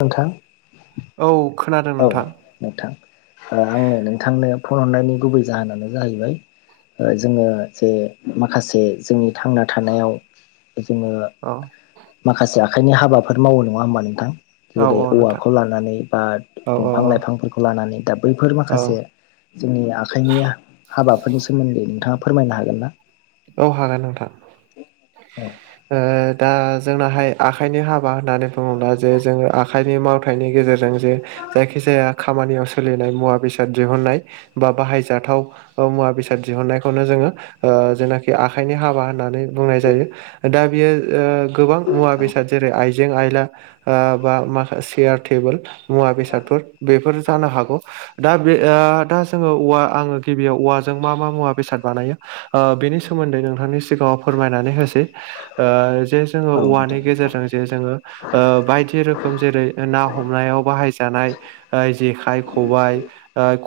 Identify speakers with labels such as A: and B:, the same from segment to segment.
A: नोंथां
B: औ खोनादों
A: औ
B: नोंथां
A: नोंथां ओ आङो नोंथांनो फन हरनायनि गुबै जाहोनानो जाहैबाय ओ जोङो जे माखासे जोंनि थांना थानायाव जोङो
B: औ
A: माखासे आखाइनि हाबाफोर मावो नङा होमबा नोंथां?
B: औ
A: जेरै
B: औ नोंथां
A: औवाखौ लानानै बा
B: औ औ
A: दंफां-लाइफांफोरखौ लानानै दा बैफोर
B: औ
A: माखासे जोंनि आखाइनि हाबाफोरनि सोमोन्दै नोंथाङा फोरमायनो हागोन ना?
B: औ हागोन नोंथां
A: औ
B: ओ दा जोंनाहाय आखाइनि हाबा होननानै बुङोब्ला जे जोङो आखाइनि मावथायनि गेजेरजों जे जायखि जाया खामानियाव सोलिनाय मुवा-बेसाद दिहुननाय बा बाहायजाथाव ओ मुवा-बेसाद दिहुननायखौनो जोङो ओ जेनाखि आखाइनि हाबा होननानै बुंनाय जायो दा बेयो ओ गोबां मुवा-बेसाद जेरै आय जें-आइला ओ बा माखा चेयार, थेबोल मुवा बेसादफोर बेफोर जानो हागौ दा बे दा जोङो औवा आङो गिबियाव औवाजों मा मा मुवा बेसाद बानायो ओ बेनि सोमोन्दै नोंथांनि सिगाङाव फोरमाय नानै होसै आ जे जोङो
A: औ
B: औवानि
A: नोंथां
B: गेजेरजों जोङो ओ बायदि रोखोम जेरै ना हमनायाव बाहाय जानाय ओ जेखाइ खबायाइ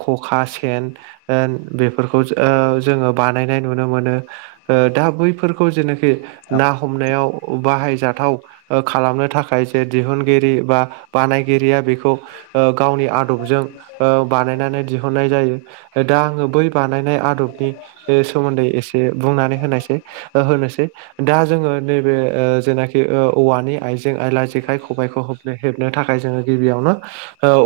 B: खखा सेन ओ बेफोरखौ ओ जोङो बानायनाय नुनो मोनो दा बैफोरखौ खौ जेनोखि ना हमनायाव बाहायजाथाव ओ खालामनो थाखाय जे दिहुनगिरि बा बानायगिरिया बेखौ ओ गावनि आदबजों बानायनानै दिहुननाय जायो दा आङो बै बानायनाय आदबनि ओ सोमोन्दै एसे बुंनानै होनायसै ओ होनोसै दा जोङो नैबे ओ जेनाखि औवानि आइजें आइला जेखाइ खबाइखौ ह हेबनो थाखाय जोङो गिबियावनो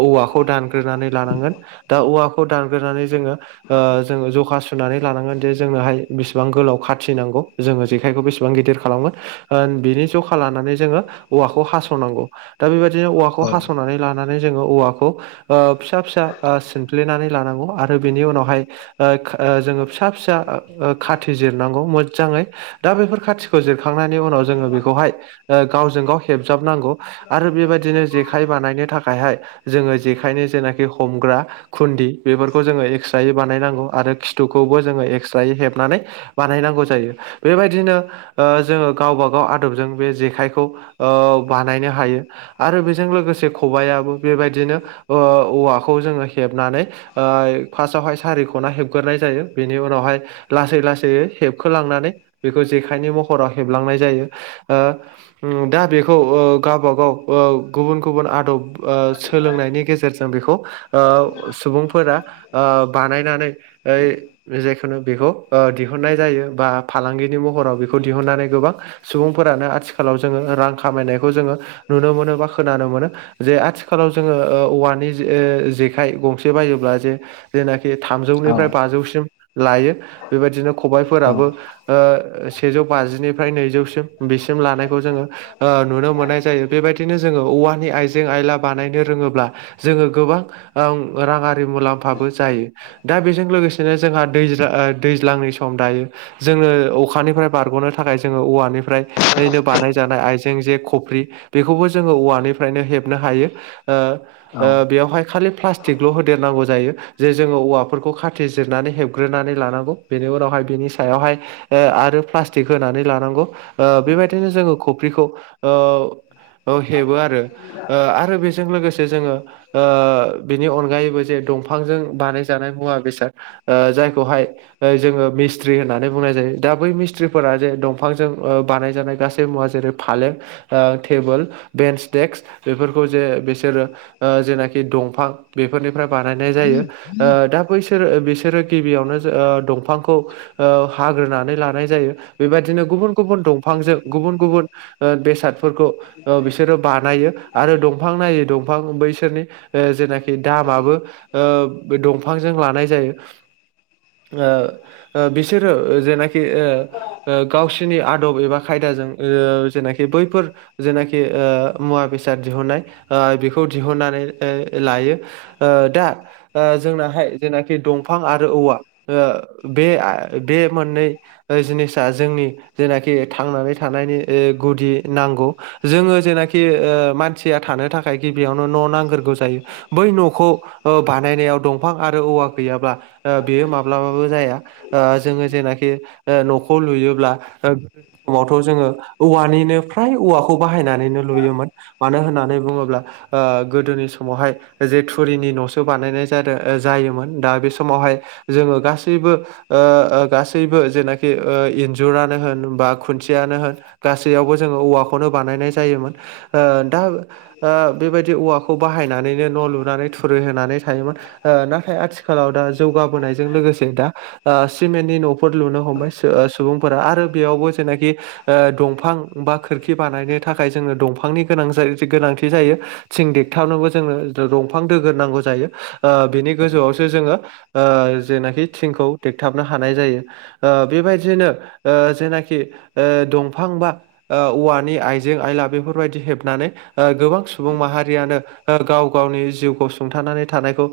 B: औवाखौ दानग्रोनानै लानांगोन दा औवाखौ दानग्रोनानै जोङो ओ जों जखा सुनानै लानांगोन जे जोंनाहाय बेसेबां गोलाव खाथि नांगौ जोङो जेखायखौ बेसेबां गिदिर खालामगोन ओ बिनि जखा लानानै जोङो औवाखौ हासनांगौ दा बेबायदिनो औवाखौ
A: औ
B: हास'नानै लानानै [unintelligible] जोङो औवाखौ ओ फिसा फिसा ओ सिनफ्लेनानै लानांगौ आरो बेनि उनावहाय ओ जोङो फिसा फिसा खाथि जिरनांगौ मोजाङै दा बेफोर खाथिखौ जिरखांनायनि उनाव जोङो बेखौहाय ओ गावजों गाव हेबजाबनांगौ आरो बेबायदिनो जेखाइ बानायनो थाखायहाय जोङो जेखाइनि जेनाखि हमग्रा खुन्दि बेफोरखौ जोङो एक्सट्रायै बानायनांगौ आरो खिथुखौबो जोङो एक्सट्रायै हेबनानै बानायनांगौ जायो बेबायदिनो ओ जोङो गावब गाव आदबजों बे जेखायखौ ओ बानायनो हायो आरो बेजों लोगोसे खबायाबो बेबायदिनो ओ औवाखौ जोङो हेबनानै ओ फार्स्टावहाय सारिखना हेबग्रोनाय जायो बेनि उनावहाय लासै लासै हेबखोलांनानै बेखौ जेखाइनि महराव हेबलांनाय जायो उम दा बेखौ ओ गावबागाव गुबुन गुबुन आदब ओ सोलोंनायनि गेजेरजों बेखौ ओ सुबुं फोरा ओ बानायनानै जेखुनु बेखौ ओ दिहुननाय जायो बा फालांगिनि महराव बेखौ दिहुननानै गोबां सुबुंफोरानो आथिखालाव जोङो रां खामायनायखौ जोङो नुनो मोनो बा खोनानो मोनो जे आथिखालाव जोङो औवानि ओ जेखाय गंसे बायोब्ला जे जेनाखि
A: औ
B: थामजौनिफ्राय बाजौसिम लायो बेबायदिनो
A: औ
B: खबाइफोराबो ओ सेजौ बाजिनिफ्राय नैजौसिम बिसिम लानायखौ जोङो ओ नुनो मोननाय जायो बेबायदिनो जोङो औवानि आइजें आयला बानायनो रोङोब्ला जोङो गोबां ओ राङारि मुलाम्फाबो जायो दा बेजों लोगोसेनो जोंहा दैज ओ दैज्लांनि सम दायो जोङो अखानिफ्राय बारग'नो थाखाय जोङो औवानिफ्राय नो बानायजानाय आइजें जे खफ्रि बेखौबो जोङो औवानिफ्रायनो हेबनो हायो ओ
A: औ
B: ओ बेवहाय खालि प्लास्टिकल' होदेरनांगौ जायो जे जोङो औवाफोरखौ खाथि जिरनानै हेबग्रोनानै लानांगौ बेनि उनावहाय बेनि सायावहाय ओ आरो प्लास्टिक होनानै लानांगौ ओ बेबायदिनो जोङो खफ्रिखौ ओ हेबो आरो आरो बेजों लोगोसे जोङो ओ बिनि अनगायैबो जे दंफांजों बानायजानाय मुवा बेसाद ओ जायखौहाय जोङो मि मिस्थ्रि होननानै बुंनाय जायो दा बै मिस्थ्रिफोरा जे दंफांजों ओ बानायजानाय गासै मुवा जेरै फालें ओ टेबोल बेन्स देक्स बेफोरखौ जे बिसोरो ओ जेनाखि दंफां बेफोरनिफ्राय बानायनाय जायो ओ दा बैसोरो बिसोरो गिबियावनो ओ दंफांखौ ओ हाग्रोनानै लानाय जायो बेबायदिनो गुबुन गुबुन दंफांजों गुबुन गुबुन ओ बेसादफोरखौ बिसोरो बानायो आरो दंफां नायो दंफां बैसोरनि जेनाखि दामाबो ओ बे दंफांजों लानाय जायो ओ ओ बिसोरो जेनाखि ओ ओ गावसोरनि आदब एबा खायदाजों ओ जेनाखि बैफोर जेनाखि ओ मुवा बेसाद दिहुननाय बेखौ दिहुननानै लायो ओ दा ओ जोंनाहाय जेनाखि दंफां आरो औवा ओ बे बे मोननै जिनिसा जोंनि जेनाखि थांनानै थानायनि ओ गुदि नांगौ जोङो जेनाखि ओ मानसिया थानो थाखाय गिबियावनो न' नांग्रोगौ जायो बै न'खौ ओ बानायनायाव दंफां आरो औवा गैयाब्ला ओ बेयो माब्लाबाबो जाया ओ जोङो जेनाखि ओ न'खौ लुयोब्ला समावथ जोङो औवानिनो फ्राय औवाखौ खौ बाहायनानैनो लुयोमोन मानो होननानै बुङोब्ला ओ गोदोनि समावहाय जे थुरिनि न'सो बानायनाय जादों जायोमोन दा बे समावहाय जोङो गासैबो ओ ओ गासैबो जेनाखि ओ इन्जुरानो होन बा खुन्थियानो होन गासैयावबो जोङो औवाखौनो बानायनाय जायोमोन ओ दा ओ बेबायदि औवाखौ बाहायनानैनो न' लुनानै थुरि होनानै थायोमोन ओ नाथाय आथिखालाव दा जौगाबोनायजों लोगोसे दा दख सिमेन्टनि न'फोर लुनो हमबाय सुबुंफोरा आरो बेयावबो जेनाखि ओ दंफां बा खोरखि बानायनो थाखाय जोङो दंफांनि गोनां गोनांथि जायो थिं देगथाबनोबो जोङो दंफां दोग्रोनांगौ जायो ओ बिनि गोजौआवसो जोङो जेनाखि ओ थिंखौ देगथाबनो हानाय जायो ओ बेबायदिनो ओ जेनाखि ओ दंफां बा ओ औवानि आइजें आइला बेफोरबायदि हेबनानै ओ गोबां सुबुं माहारियानो गाव गावनि जिउखौ सुंथानानै थानायखौ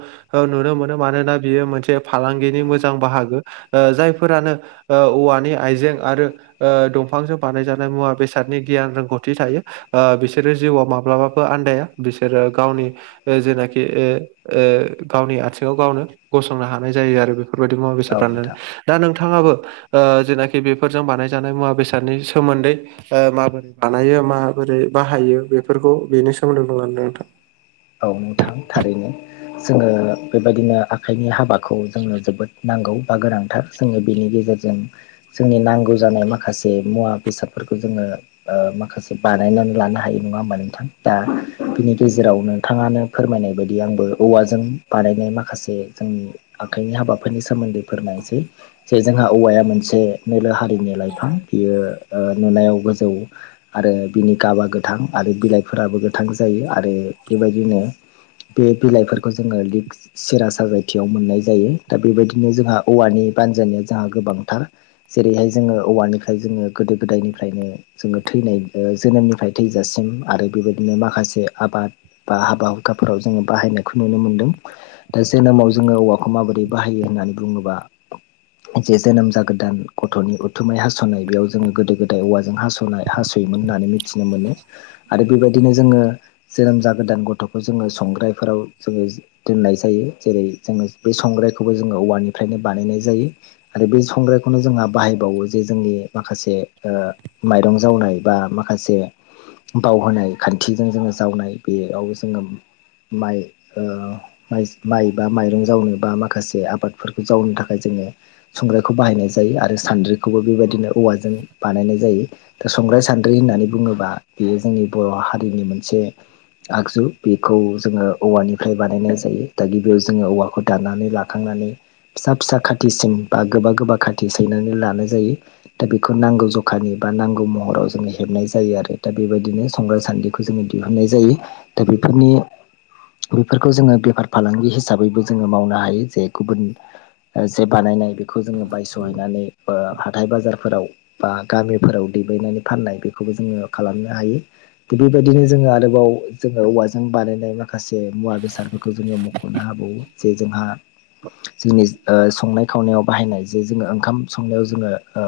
B: नुनो मोनो मानोना बियो मोनसे फालांगिनि मोजां बाहागो ओ जायफोरानो ओ औवानि आइजें आरो ओ दंफांजों बानायजानाय मुवा बेसादनि गियान रों गौथि थायो ओ बिसोरो जिउआव माब्लाबाबो आन्दाया बिसोरो गावनि जेनाखि ओ ओ गावनि आथिङाव गावनो गसंनो हानाय जायो आरो बेफोरबायदि मुवा बेसाद
A: नोंथां
B: बानायनानै दा नोंथाङाबो ओ जेनाखि बेफोरजों बानायजानाय मुवा बेसादनि सोमोन्दै ओ माबोरै बानायो माबोरै बाहायो बेफोरखौ बेनि सोमोन्दै बुंलादों नोंथां
A: औ नोंथां थारैनो जोङो बेबायदिनो आखाइनि हाबा खौ जोंनो जोबोद नांगौ बा गोनांथार जोङो बेनि गेजेरजों जोंनि नांगौ जानाय माखासे मुवा बेसादफोरखौ जोङो ओ माखासे बानायनानै लानो हायो नङा हबा नोंथां दा बिनि गेजेरावनो नोंथाङानो फोरमायनाय बायदि आंबो औवाजों बानायनाय माखासे जोंनि आखाइनि हाबाफोरनि सोमोन्दै फोरमनायसै जे जोंहा औवाया मोनसे नोलो हालिनो लाइफां बियो नुनायाव गोजौ आरो बिनि गाबा गोथां आरो बिलाइफोराबो गोथां जायो आरो बेबायदिनो बे बिलाइफोरखौ जोङो लिकस सेरा साजायथियाव मोननाय जायो दा बेबायदिनो जोंहा औवानि बानजानाया जोंहा गोबांथार जेरैहाय जोङो औवानिफ्राय जोङो गोदो गोदायनिफ्रायनो जोङो थैनाय ओ जोनोमनिफ्राय थैजासिम आरो बेबायदिनो माखासे आबाद बा हाबा हुखाफोराव जोङो बाहायनायखौ नुनो मोनदों दा जोनोमाव जोङो औवाखौ माबोरै बाहायो होननानै बुङोबा जे जोनोम जागोदान गथ'नि उथुमाय हासनाय बेयाव जोङो गोदो गोदाय औवाजों हासनाय हासयोमोन होननानै मिथिनो मोनो आरो बेबायदिनो जोङो जोनोम जा गोदान गथ'खौ जोङो संग्रायफोराव जोङो दोननाय जायो जेरै जोङो बे संग्रायखौबो जोङो औवानिफ्रायनो बानायनाय जायो। आरो बै संग्रायखौनो जोंहा बाहायबावो जे जोंनि माखासे ओ माइरं जावनाय बा माखासे बावहोनाय खान्थिजों जोङो जावनाय बेयावबो जोङो माइ ओ माइ बा माइरं जावनो बा माखासे आबादफोरखौ जावनो थाखाय जोङो संग्रायखौ बाहायनाय जायो आरो सान्द्रिखौबो बेबायदिनो औवाजों बानायनाय जायो। दा संग्राय सान्द्रि होननानै बुङोबा बेयो जोंनि बर' हारिनि मोनसे आगजु बेखौ जोङो औवानिफ्राय बानायनाय जायो दा गिबियाव जोङो औवाखौ दाननानै लाखांनानै फिसा फिसा खाथिसिन बा गोबा गोबा खाथि सैनानै लानाय जायो। दा बेखौ नांगौ जखानि बा नांगौ महराव जोङो हेबनाय जायो आरो दा बेबायदिनो सग्रा सान्दिखौ जोङो दिहुननाय जायो दा बेफोरनि बेफोरखौ जोङो बेफार फालांगि हिसाबैबो जोङो मावनो हायो जे गुबुन जे बानायनाय बेखौ जोङो बायस'हैनानै हाथाय बाजारफोराव बा गामिफोराव दैबायायनानै फाननाय बेखौबो जोङो खालामनो हायो थिग बेबायदिनो जोङो आरोबाव जोङो औवाजों बानायनाय माखासे मुवा बेसादफोरखौ जोङो मख'नो हाबावो जे जोंहा जोंनि संनाय खावनायाव बाहायनाय जे जोङो ओंखाम संनायाव जोङो ओ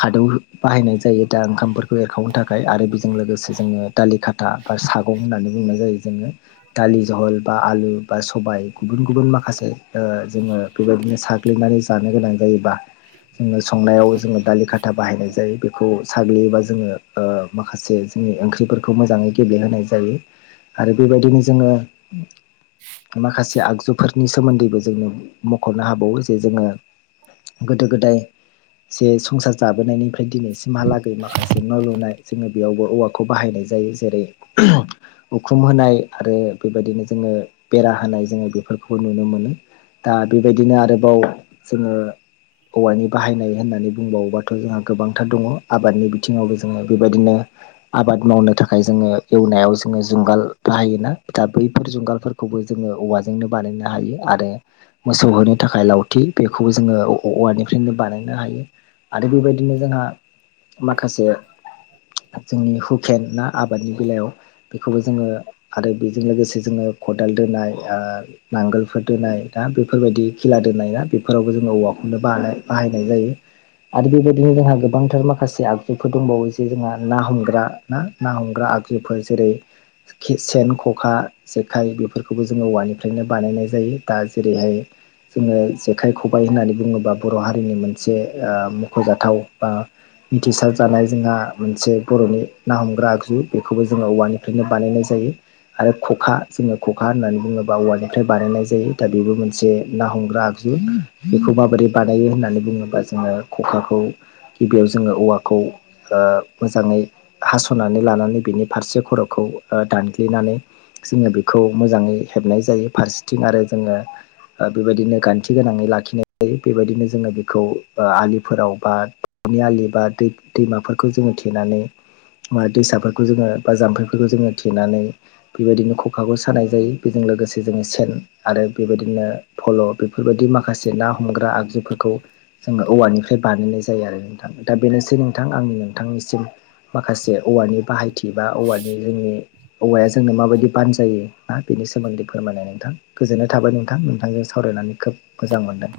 A: खादौ बाहायनाय जायो दा ओंखामफोरखौ एरखावनो थाखाय आरो बि जों लोगोसे जोङो दालि खाथा बा सागं होननानै बुंनाय जायो जोङो। दालि जहल बा आलु बा सबाय गुबुन गुबुन माखासे जोङो बेबायदिनो साग्लिनानै जानो गोनां जायोबा जोङो संनायाव जोङो दालि खाथा बाहायनाय जायो बेखौ साग्लियोबा जोङो ओ माखासे जोंनि ओंख्रिफोरखौ मोजाङै गबेलेहोनाय जायो आरो बेबायदिनो जोङो माखासे आगजुफोरनि सोमोन्दैबो जोंनो मख'नो हाबावो जे जोङो गोदो गोदाय जे संसार जाबोनायनि दिनैसिमहालागै माखासे न' लुनाय जोङो बेयावबो औवाखौ बाहायनाय जायो जेरै उखुम होनाय आरो बेबायदिनो जोङो बेरा होनाय जोङो बेफोरखौबो नुनो मोनो। दा बेबायदिनो आरोबाव जोङो औवानि बाहायनाय होननानै बुंबावोबाथ' जोंहा गोबांथार दङ आबादनि बिथिङावबो जोङो बेबायदिनो आबाद मावनो थाखाय जोङो एवनायाव जोङो जुंगाल बाहायोना। दा बैफोर जुंगालफोरखौबो जोङो औवाजोंनो बानायनो हायो आरो। मोसौ होनो थाखाय लावथि बेखौ जोङो औवानिफ्रायनो बानायनो हायो। आरो बेबायदिनो जोंहा माखासे
B: [inaudible]
A: जोंनि हुकेन ना आबादनि बेलायाव बेखौबो जोङो आरो बेजों लोगोसे जोङो खदाल दोनाय नांगोलफोर दोनाय दा बेफोरबायदि खिला दोनाय ना बेफोरावबो जोङो औवाखौनो ब बाहायनाय जायो। आरो बेबायदिनो जोंहा गोबांथार माखासे आगजुफोर दंबावो। जोंहा ना हमग्रा ना ना हमग्रा आगजुफोर जेरै सेन ख'खा जेखाइ बेफोरखौबो जोङो औवानिफ्रायनो बानायनाय जायो दा जेरैहाय जोङो जेखाइ खबाइ होननानै बुङोब्ला बर' हारिनि मोनसे मख'जाथाव बा मिथिसार जानाय जोंहा मोनसे बर'नि ना हमग्रा आगजु बेखौबो जोङो औवानिफ्रायनो बानायनाय जायो। आरो खखा जोङो खखा होननानै बुङोब्ला औवानिफ्राय बानायनाय जायो दा बेबो मोनसे ना हमग्रा बेखौ माबोरै बानायो होननानै बुङोबा जोङो खखाखौ गिबियाव जोङो औवाखौ ओ मोजाङै हास'नानै लानानै बिनि फारसे खर'खौ दानग्लिनानै जोङो बेखौ मोजाङै हेबनाय जायो फारसेथिं आरो जोङो बेबायदिनो गान्थि गोनाङै लाखिनाय जायो बेबायदिनो जोङो बेखौ आलिफोराव बा आलि बा दै दैमाफोरखौ जोङो थेनानै। बा दैसाफोरखौ जोङो बा जाम्फैफोरखौ जोङो थेनानै। बेबायदिनो खखाखौ सानाय जायो बेजों लोगोसे जोङो सेन आरो बेबादिनो फल' बेफोरबादि माखासे माखासे ना हमग्रा आगजुफोरखौ जोङो औवानिफ्राय बानायनाय जायो आरो। थां दा बेनोसै नोंथां आंनि नोंथांनिसिम माखासे औवानि बाहायथि बा औवानि जोंनि औवाया जोंनो माबायदि बानजायो ना बेनि सोमोन्दै फोरमायनाय नोंथां गोजोन्नाय थाबाय नोंथां नोंथांजों सावरायनानै खोब मोजां मोनदों।